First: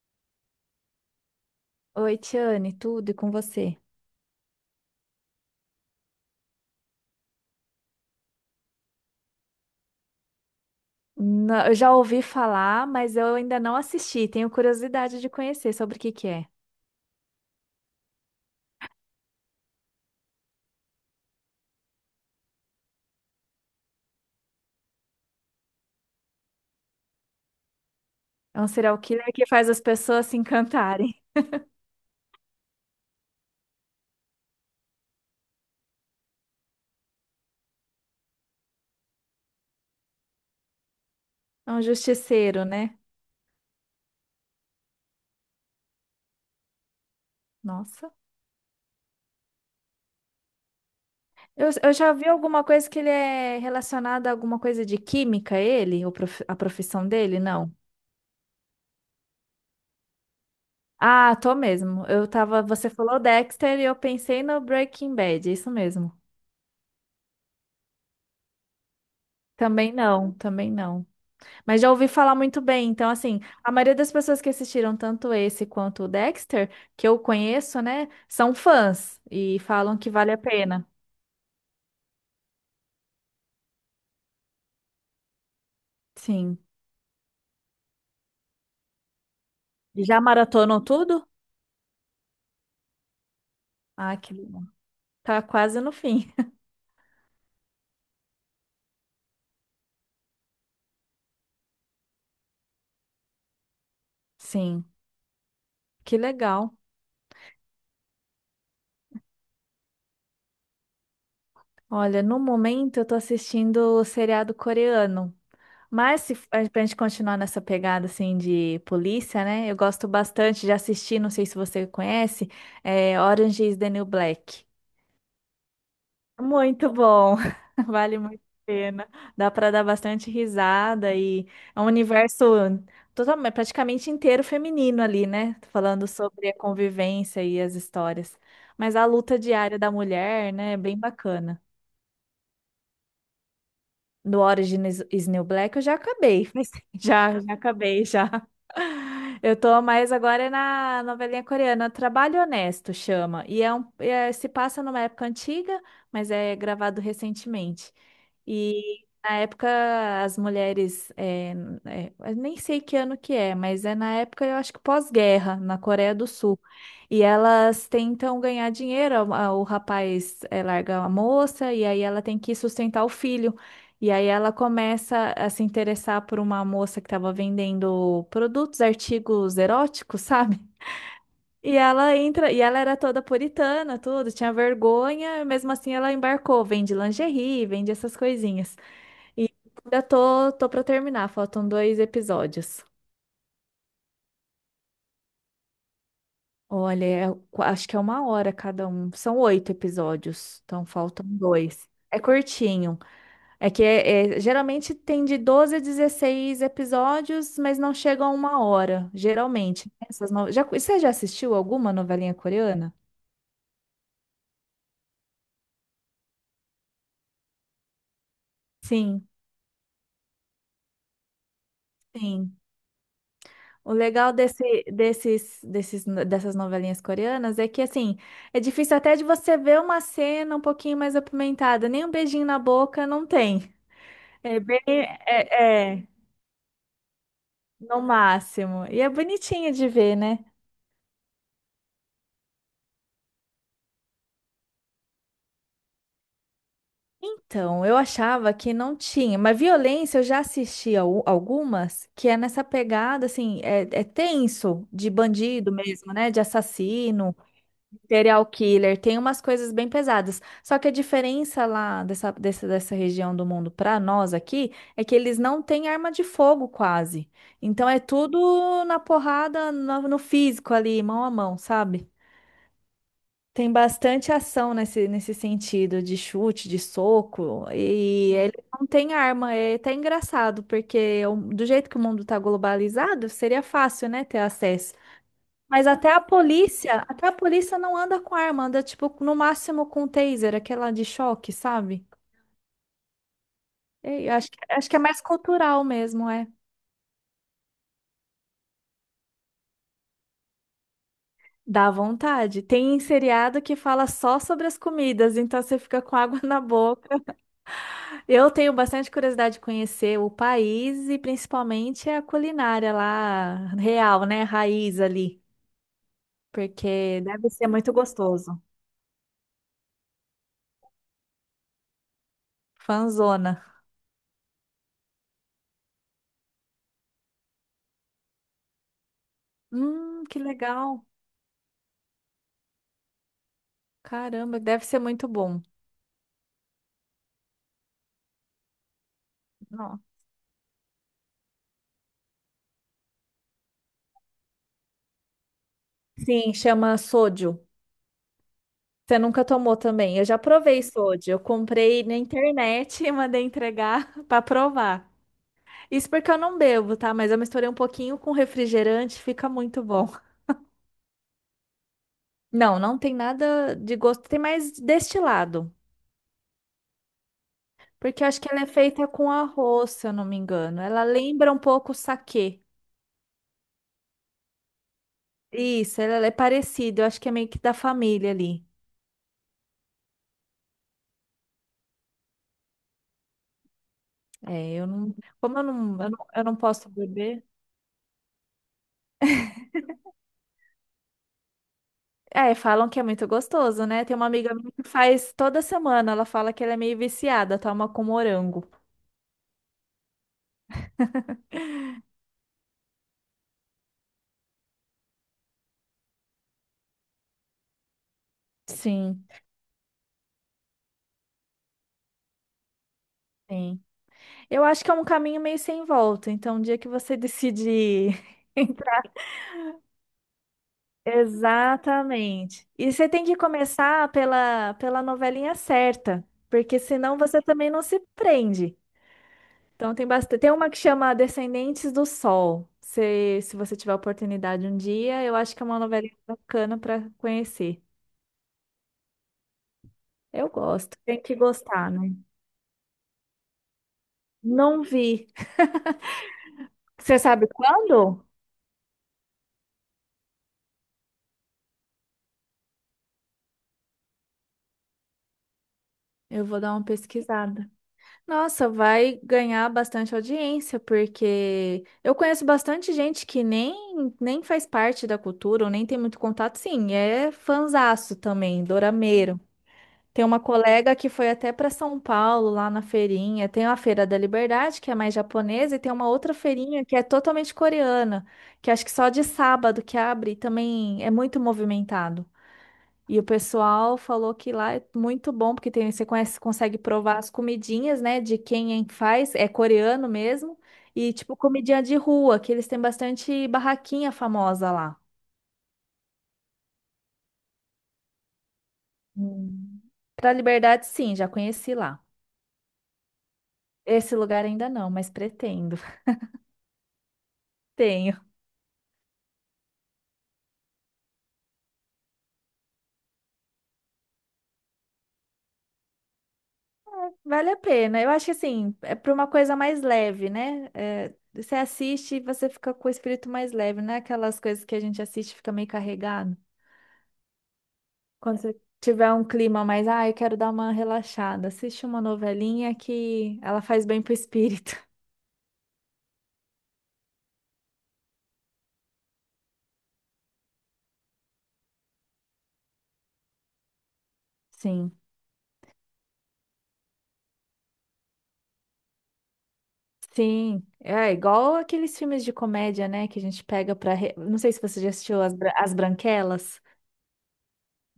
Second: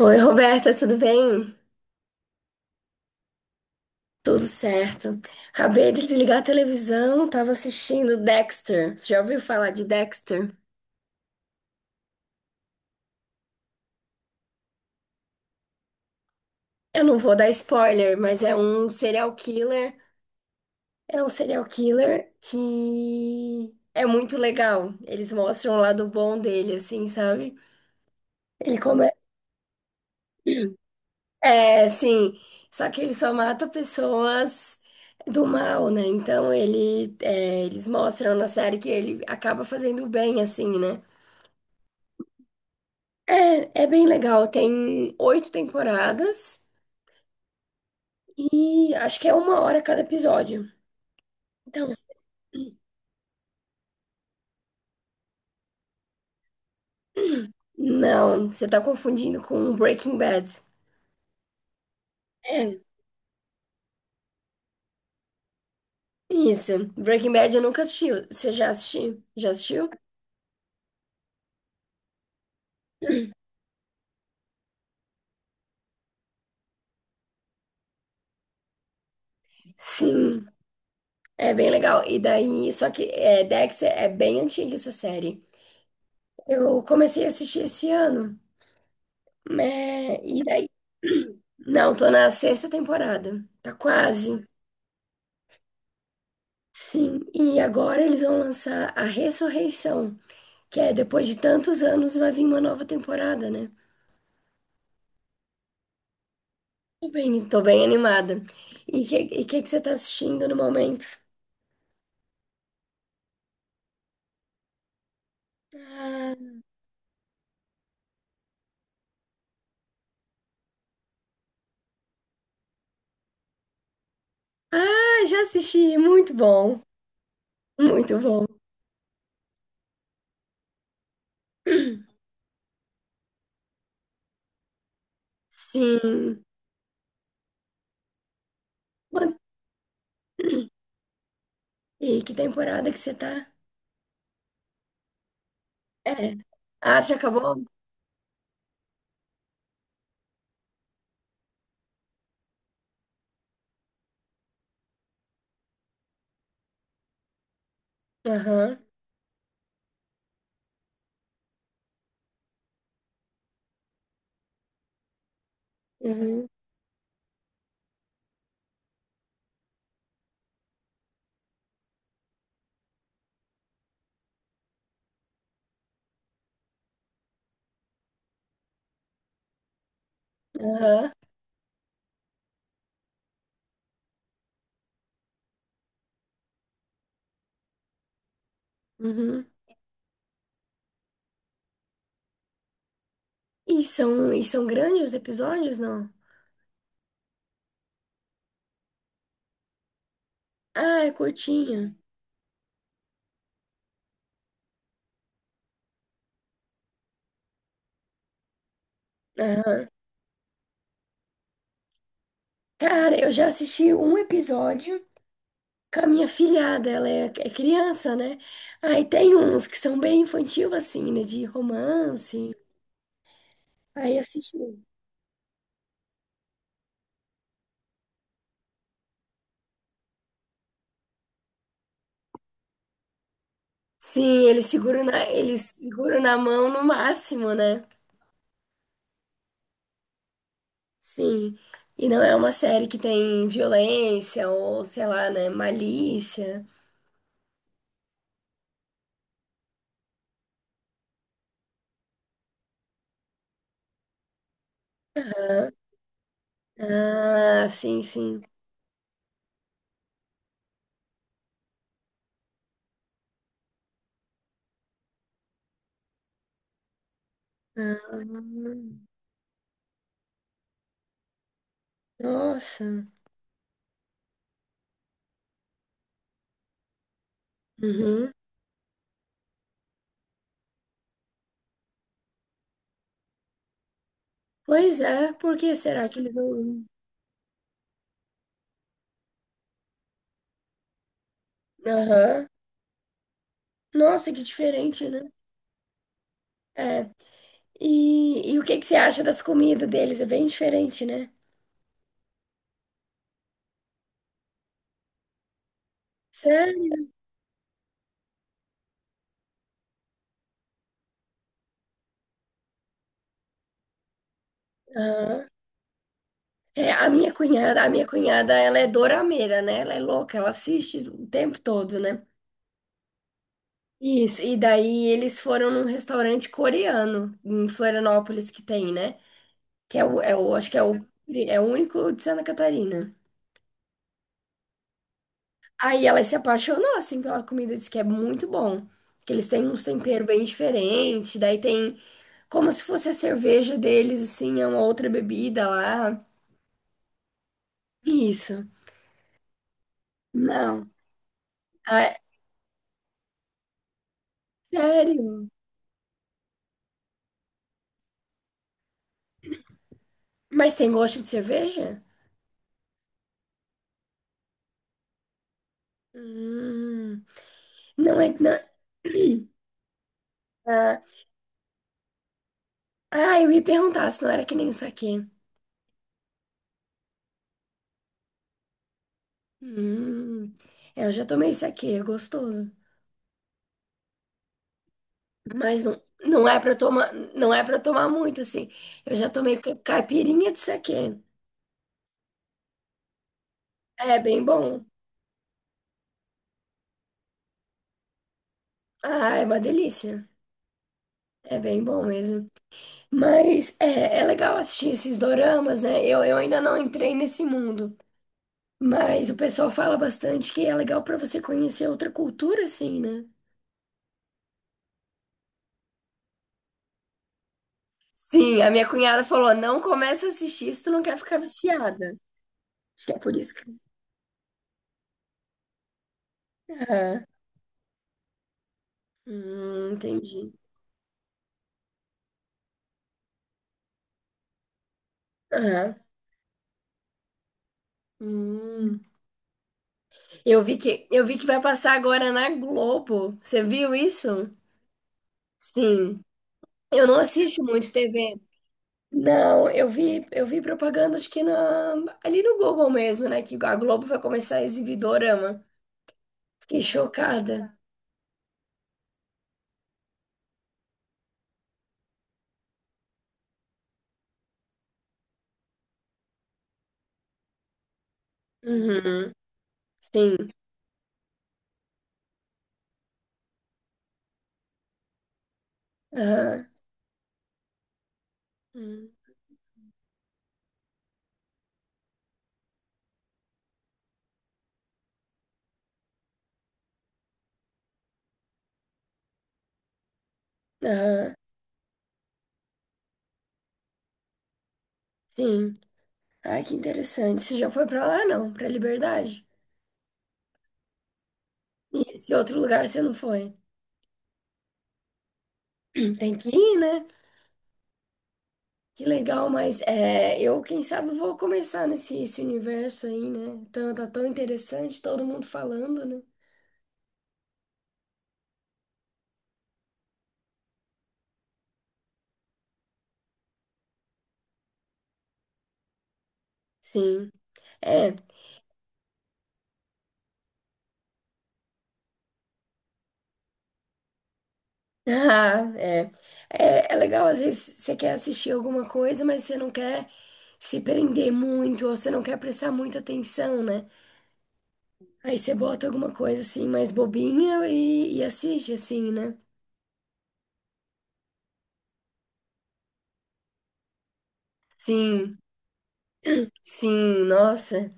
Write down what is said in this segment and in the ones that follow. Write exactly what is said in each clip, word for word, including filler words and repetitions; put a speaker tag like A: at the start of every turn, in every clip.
A: Oi, Roberta, tudo bem?
B: Oi, Tiane, tudo e com você?
A: Tudo certo. Acabei de desligar a televisão, tava assistindo Dexter. Você já ouviu falar de Dexter?
B: Não, eu já ouvi falar, mas eu ainda não assisti. Tenho curiosidade de conhecer sobre o que que é.
A: Eu não vou dar spoiler, mas é um serial killer. É um serial killer que é muito legal. Eles mostram o lado bom dele, assim, sabe?
B: É um
A: Ele
B: serial
A: come.
B: killer que faz as pessoas se encantarem.
A: É, sim. Só que ele só mata pessoas do mal, né? Então ele, é, eles mostram na série que ele acaba fazendo o bem, assim, né?
B: É um justiceiro, né?
A: É, é bem legal. Tem oito temporadas
B: Nossa.
A: e acho que é uma hora cada episódio.
B: Eu,
A: Então,
B: eu já vi alguma coisa que ele é relacionado a alguma coisa de química, ele? Ou prof- a profissão dele? Não.
A: não, você tá confundindo com Breaking Bad.
B: Ah, tô mesmo. Eu tava.
A: É,
B: Você falou Dexter e eu pensei no Breaking Bad, é isso mesmo.
A: isso. Breaking Bad eu nunca assisti. Você já assistiu? Já assistiu?
B: Também não, também não. Mas já ouvi falar muito bem. Então, assim, a maioria das pessoas que assistiram tanto esse quanto o Dexter, que eu conheço, né, são fãs e falam que vale a
A: Sim,
B: pena.
A: é bem legal. E daí, só que é, Dexter é bem antiga essa série.
B: Sim.
A: Eu comecei a assistir esse ano,
B: E já
A: né? E daí,
B: maratonou tudo?
A: não, tô na sexta temporada. Tá
B: Ah, que
A: quase.
B: legal. Tá quase no fim.
A: Sim, e agora eles vão lançar a Ressurreição, que é depois de tantos anos vai vir uma nova temporada, né?
B: Sim, que legal.
A: Tô bem, tô bem animada. E o que, e que que você tá assistindo no momento?
B: Olha, no momento eu tô assistindo o seriado coreano. Mas se
A: Ah,
B: a- pra gente continuar nessa pegada assim de polícia, né? Eu gosto bastante de assistir, não sei se você conhece, é Orange is the New Black.
A: ah, já assisti, muito bom,
B: Muito bom,
A: muito
B: vale muito
A: bom.
B: a pena. Dá para dar bastante risada e é um universo totalmente, praticamente inteiro feminino ali, né? Falando
A: Sim.
B: sobre a convivência e as histórias. Mas a
A: Quan-
B: luta diária da mulher, né, é bem bacana.
A: E que temporada que você tá?
B: Do Origin is is New Black eu já
A: É.
B: acabei. Mas-
A: Ah, já
B: Já, já
A: acabou?
B: acabei, já. Eu tô mais agora é na novelinha coreana, Trabalho Honesto chama. E é um, é- se passa numa época antiga, mas é gravado recentemente.
A: Aham.
B: E na época as mulheres, é, é, eu nem sei que ano que é, mas é na época eu acho que pós-guerra, na Coreia do
A: Uhum.
B: Sul. E elas tentam ganhar dinheiro, a- a- o rapaz é, larga a moça e aí ela tem que sustentar o filho. E aí ela começa a se interessar por uma moça que estava vendendo produtos, artigos eróticos, sabe?
A: Aham.
B: E ela entra, e ela era toda puritana, tudo, tinha vergonha, mesmo assim ela embarcou, vende lingerie, vende essas coisinhas.
A: Uhum.
B: E ainda tô, tô para terminar, faltam dois episódios.
A: E são, e são grandes os episódios, não?
B: Olha, é- acho que é uma hora cada um, são oito episódios, então
A: Ah, é
B: faltam dois.
A: curtinho.
B: É curtinho. É que é, é- geralmente tem de doze a dezesseis episódios, mas não chega a uma hora,
A: Aham.
B: geralmente. Essas no... já, você já assistiu alguma novelinha coreana?
A: Cara, eu já assisti um episódio com a minha filhada, ela é, é criança, né? Aí
B: Sim,
A: tem uns que são bem infantil, assim, né? De romance.
B: sim. O
A: Aí
B: legal
A: assisti.
B: desse, desses, desses, dessas novelinhas coreanas é que, assim, é difícil até de você ver uma cena um pouquinho mais apimentada. Nem um beijinho na boca não tem.
A: Sim,
B: É
A: eles
B: bem,
A: seguram na, eles
B: é, é,
A: seguram na mão no máximo, né?
B: no máximo. E é bonitinho de ver, né?
A: Sim. E não é uma série que tem violência ou, sei lá, né? Malícia.
B: Então, eu achava que não tinha, mas violência eu já assisti al- algumas que é nessa pegada, assim, é, é tenso, de
A: Ah,
B: bandido mesmo, né? De assassino,
A: ah, sim, sim.
B: serial killer, tem umas coisas bem pesadas. Só que a diferença lá dessa, dessa, dessa região do mundo para nós aqui é que eles não têm arma de fogo quase. Então é
A: Ah,
B: tudo na porrada, no, no físico ali, mão a mão, sabe?
A: nossa.
B: Tem bastante ação nesse, nesse sentido de chute, de soco,
A: Uhum.
B: e ele não tem arma. É até engraçado, porque o- do jeito que o mundo tá globalizado, seria fácil, né, ter acesso.
A: Pois é, por que
B: Mas
A: será
B: até
A: que
B: a
A: eles não.
B: polícia, até a polícia não anda com arma, anda tipo no máximo com taser, aquela de choque, sabe?
A: Aham.
B: E
A: Nossa,
B: eu
A: que
B: acho que, acho que é
A: diferente,
B: mais
A: né?
B: cultural mesmo, é.
A: É. E, e o que que você acha das comidas deles? É bem diferente, né?
B: Dá vontade. Tem seriado que fala só sobre as comidas, então você fica com água na
A: Sério?
B: boca. Eu tenho bastante curiosidade de conhecer o país e principalmente a culinária lá, real, né? Raiz ali,
A: Aham. É, a
B: porque
A: minha
B: deve ser
A: cunhada, a
B: muito
A: minha cunhada,
B: gostoso.
A: ela é dorameira, né? Ela é louca, ela assiste o tempo todo, né?
B: Fanzona.
A: Isso, e daí eles foram num restaurante coreano em Florianópolis que tem, né? Que é o,
B: Hum,
A: é
B: que
A: o, acho que é
B: legal.
A: o, é o único de Santa Catarina.
B: Caramba, deve ser muito bom.
A: Aí ela se apaixonou, assim, pela comida, disse que é muito bom. Que eles têm um
B: Não.
A: tempero bem diferente, daí tem como se fosse a cerveja deles, assim, é uma outra bebida lá.
B: Sim, chama sodio.
A: Isso.
B: Você nunca tomou também? Eu já provei
A: Não.
B: sodio. Eu comprei
A: Ah,
B: na internet e mandei entregar para provar.
A: sério?
B: Isso porque eu não bebo, tá? Mas eu misturei um pouquinho com refrigerante, fica muito bom.
A: Mas tem gosto de cerveja?
B: Não, não tem nada de gosto, tem mais destilado.
A: Hum, não
B: Porque eu
A: é.
B: acho que
A: Não.
B: ela é feita com arroz, se eu não me engano.
A: Ah,
B: Ela lembra um pouco o saquê.
A: ah, eu ia perguntar se não era que nem o saquê.
B: Isso, ela é parecida, eu acho que é meio que da família ali.
A: Hum, é, eu já tomei saquê, é gostoso.
B: É, eu não. Como eu
A: Mas não,
B: não, eu não, eu
A: não
B: não
A: é pra
B: posso
A: tomar,
B: beber.
A: não é para tomar muito, assim. Eu já tomei ca- caipirinha de saquê.
B: É, falam que é muito gostoso, né? Tem
A: É
B: uma
A: bem
B: amiga minha que
A: bom.
B: faz toda semana, ela fala que ela é meio viciada, toma com morango.
A: Ah, é uma delícia. É bem bom mesmo. Mas é, é legal assistir esses doramas, né? Eu, eu ainda não entrei nesse mundo.
B: Sim,
A: Mas o pessoal fala bastante que é legal pra você conhecer outra cultura, assim, né?
B: sim. Eu acho que é um caminho meio sem volta. Então, o dia que você decidir.
A: Sim, a minha cunhada falou: não começa a assistir se tu não quer ficar viciada.
B: Exatamente. E
A: Acho
B: você
A: que é
B: tem
A: por
B: que
A: isso que.
B: começar pela, pela novelinha certa, porque senão
A: Aham.
B: você também não se prende.
A: Hum,
B: Então tem bastante, tem
A: entendi.
B: uma que chama Descendentes do Sol. Se, se você tiver oportunidade um dia, eu acho que é uma
A: Aham.
B: novelinha bacana para conhecer.
A: Hum.
B: Eu
A: Eu vi
B: gosto,
A: que,
B: tem
A: eu
B: que
A: vi que vai
B: gostar,
A: passar
B: né?
A: agora na Globo. Você viu isso?
B: Não vi.
A: Sim. Eu não
B: Você sabe
A: assisto muito
B: quando?
A: T V. Não, eu vi, eu vi propaganda, acho que na, ali no Google mesmo, né? Que a Globo vai começar a exibir Dorama.
B: Eu vou dar
A: Fiquei
B: uma pesquisada.
A: chocada.
B: Nossa, vai ganhar bastante audiência, porque eu conheço bastante gente que nem, nem faz parte da cultura, ou nem tem muito contato, sim, é fanzaço também,
A: Uhum.
B: dorameiro. Tem
A: Sim.
B: uma colega que foi até para São Paulo, lá na feirinha. Tem a Feira da Liberdade, que é mais japonesa, e tem uma outra
A: Aham.
B: feirinha que é totalmente coreana, que acho que só
A: Hum.
B: de sábado que abre e também é muito movimentado. E o pessoal falou que lá é muito bom, porque tem, você conhece, consegue provar as comidinhas, né? De quem faz, é coreano mesmo. E
A: Aham.
B: tipo, comidinha de rua, que eles têm bastante barraquinha famosa lá.
A: Sim. Ai, que interessante. Você já foi pra lá, não? Pra Liberdade?
B: Hum. Pra Liberdade, sim, já conheci
A: E
B: lá.
A: esse outro lugar você não foi?
B: Esse lugar ainda não, mas pretendo.
A: Tem que ir, né?
B: Tenho.
A: Que legal, mas é, eu, quem sabe, vou começar nesse esse universo aí, né? Então, tá tão interessante, todo mundo falando, né?
B: Vale a pena. Eu acho que assim, é para uma coisa mais leve, né? É, você assiste e você fica com o espírito mais leve, não é aquelas coisas que a gente assiste e fica meio carregado.
A: Sim. É.
B: Quando você tiver um clima mais, ah, eu quero dar uma relaxada, assiste uma novelinha que ela faz bem pro espírito.
A: Ah, é. É, é legal, às vezes você quer assistir alguma coisa, mas você não quer se prender muito, ou você não quer prestar muita atenção, né?
B: Sim.
A: Aí você bota alguma coisa assim mais bobinha e, e assiste, assim, né?
B: Sim, é igual aqueles filmes de comédia, né, que a gente pega para, não sei se você já assistiu As,
A: Sim,
B: Bra- As Branquelas,
A: sim, nossa.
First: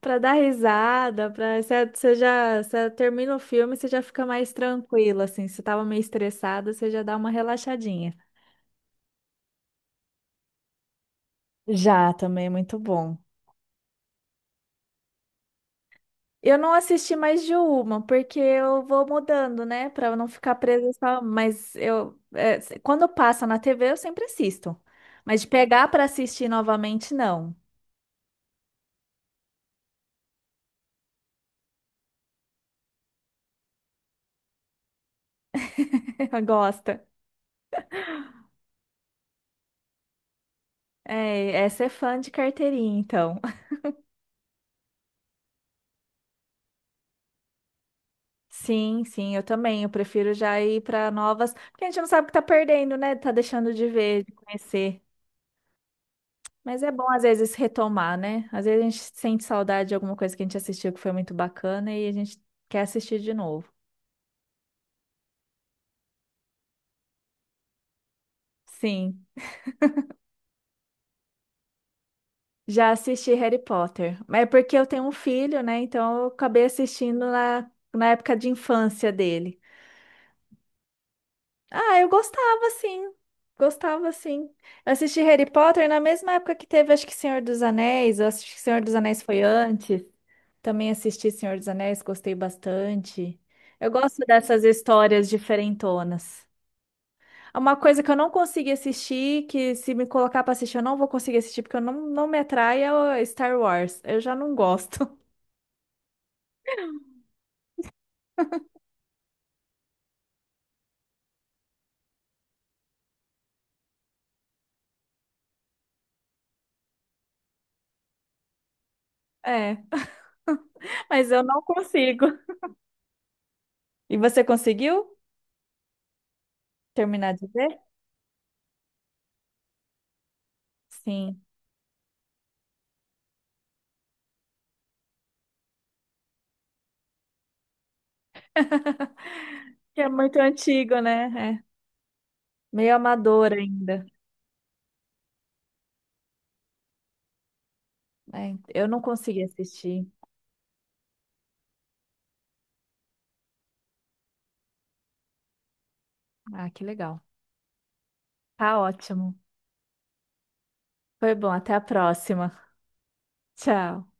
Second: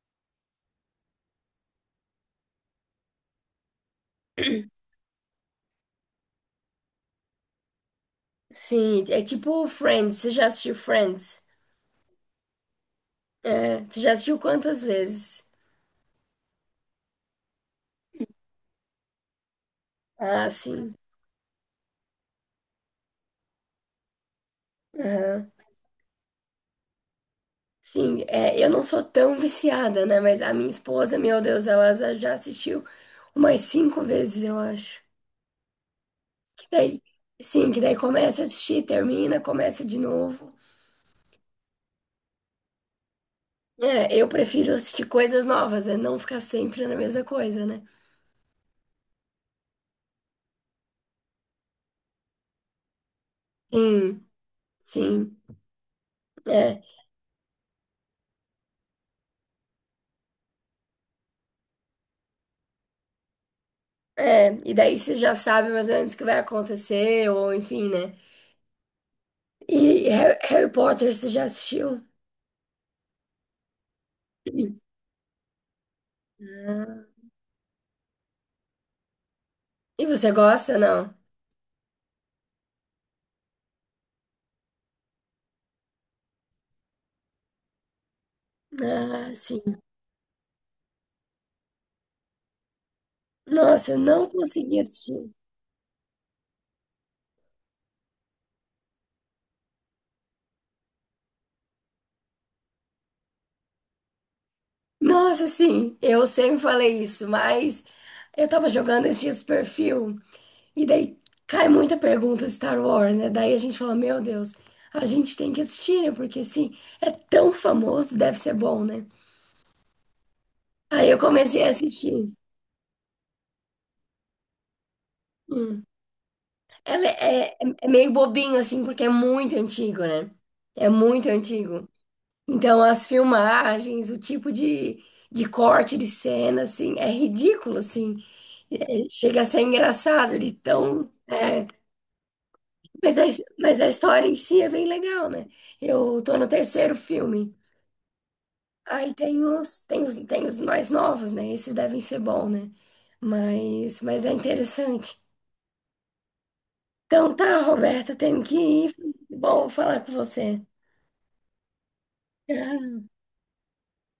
B: para dar risada, para você, você já, você termina o filme, você já fica mais tranquila assim, se você tava meio estressada, você já dá uma relaxadinha.
A: Sim, é tipo Friends, você já assistiu Friends?
B: Já, também é muito bom.
A: É, você já assistiu quantas vezes?
B: Eu não assisti mais de uma, porque eu vou mudando, né? Pra eu não
A: Ah,
B: ficar presa
A: sim.
B: só. Mas eu, é, se- quando passa na T V, eu sempre assisto. Mas de
A: Aham.
B: pegar pra assistir novamente, não.
A: Sim, é, eu não sou tão viciada, né? Mas a minha esposa, meu Deus, ela za- já assistiu umas cinco vezes, eu acho. Que
B: Gosta.
A: daí, sim, que daí começa a assistir, termina, começa de novo.
B: É, essa é fã de carteirinha, então.
A: É, eu prefiro assistir coisas novas, né? Não ficar sempre na mesma coisa, né?
B: Sim, sim, eu também. Eu prefiro já ir pra novas. Porque a gente não sabe o que tá perdendo, né? Tá deixando de ver,
A: Sim,
B: de conhecer.
A: sim. É,
B: Mas é bom, às vezes, retomar, né? Às vezes a gente sente saudade de alguma coisa que a gente assistiu que foi muito bacana e a gente quer assistir de novo.
A: é. E daí você já sabe mais ou menos o que vai acontecer, ou enfim, né?
B: Sim,
A: E Harry, Harry Potter, você já assistiu?
B: já assisti Harry Potter. Mas é porque eu tenho um filho, né? Então eu acabei
A: Ah,
B: assistindo na, na época de infância dele.
A: e você gosta, não?
B: Ah, eu gostava, sim. Gostava, sim. Eu assisti Harry Potter na mesma época que teve, acho que Senhor dos Anéis. Eu assisti que Senhor dos Anéis
A: Ah,
B: foi
A: sim.
B: antes. Também assisti Senhor dos Anéis, gostei bastante. Eu
A: Nossa,
B: gosto
A: não
B: dessas
A: consegui assistir.
B: histórias diferentonas. É uma coisa que eu não consegui assistir, que se me colocar pra assistir, eu não vou conseguir assistir, porque eu não, não me atrai, é o Star Wars. Eu já não gosto.
A: Nossa, sim, eu sempre falei isso, mas eu tava jogando esses dias perfil e daí cai muita pergunta Star Wars, né? Daí a gente fala, meu Deus, a gente tem que assistir, né? Porque assim, é tão famoso, deve ser bom, né?
B: É,
A: Aí eu
B: mas eu
A: comecei
B: não
A: a
B: consigo.
A: assistir.
B: E você conseguiu
A: Hum. Ela
B: terminar
A: é,
B: de
A: é,
B: ver?
A: é meio bobinho, assim, porque é muito antigo, né? É muito
B: Sim.
A: antigo. Então, as filmagens, o tipo de, de corte de cena, assim, é ridículo, assim. É, chega a ser
B: Que é
A: engraçado
B: muito
A: de
B: antigo,
A: tão.
B: né?
A: é,
B: É. Meio
A: mas, a,
B: amador
A: mas a
B: ainda.
A: história em si é bem legal, né? Eu tô no terceiro filme.
B: É, eu não
A: Aí
B: consegui
A: tem os, tem
B: assistir.
A: os, tem os mais novos, né? Esses devem ser bons, né? Mas, mas é interessante.
B: Ah, que legal.
A: Então tá, Roberta, tenho que
B: Tá
A: ir.
B: ótimo.
A: Bom falar com você.
B: Foi bom. Até a próxima.
A: Tchau.
B: Tchau.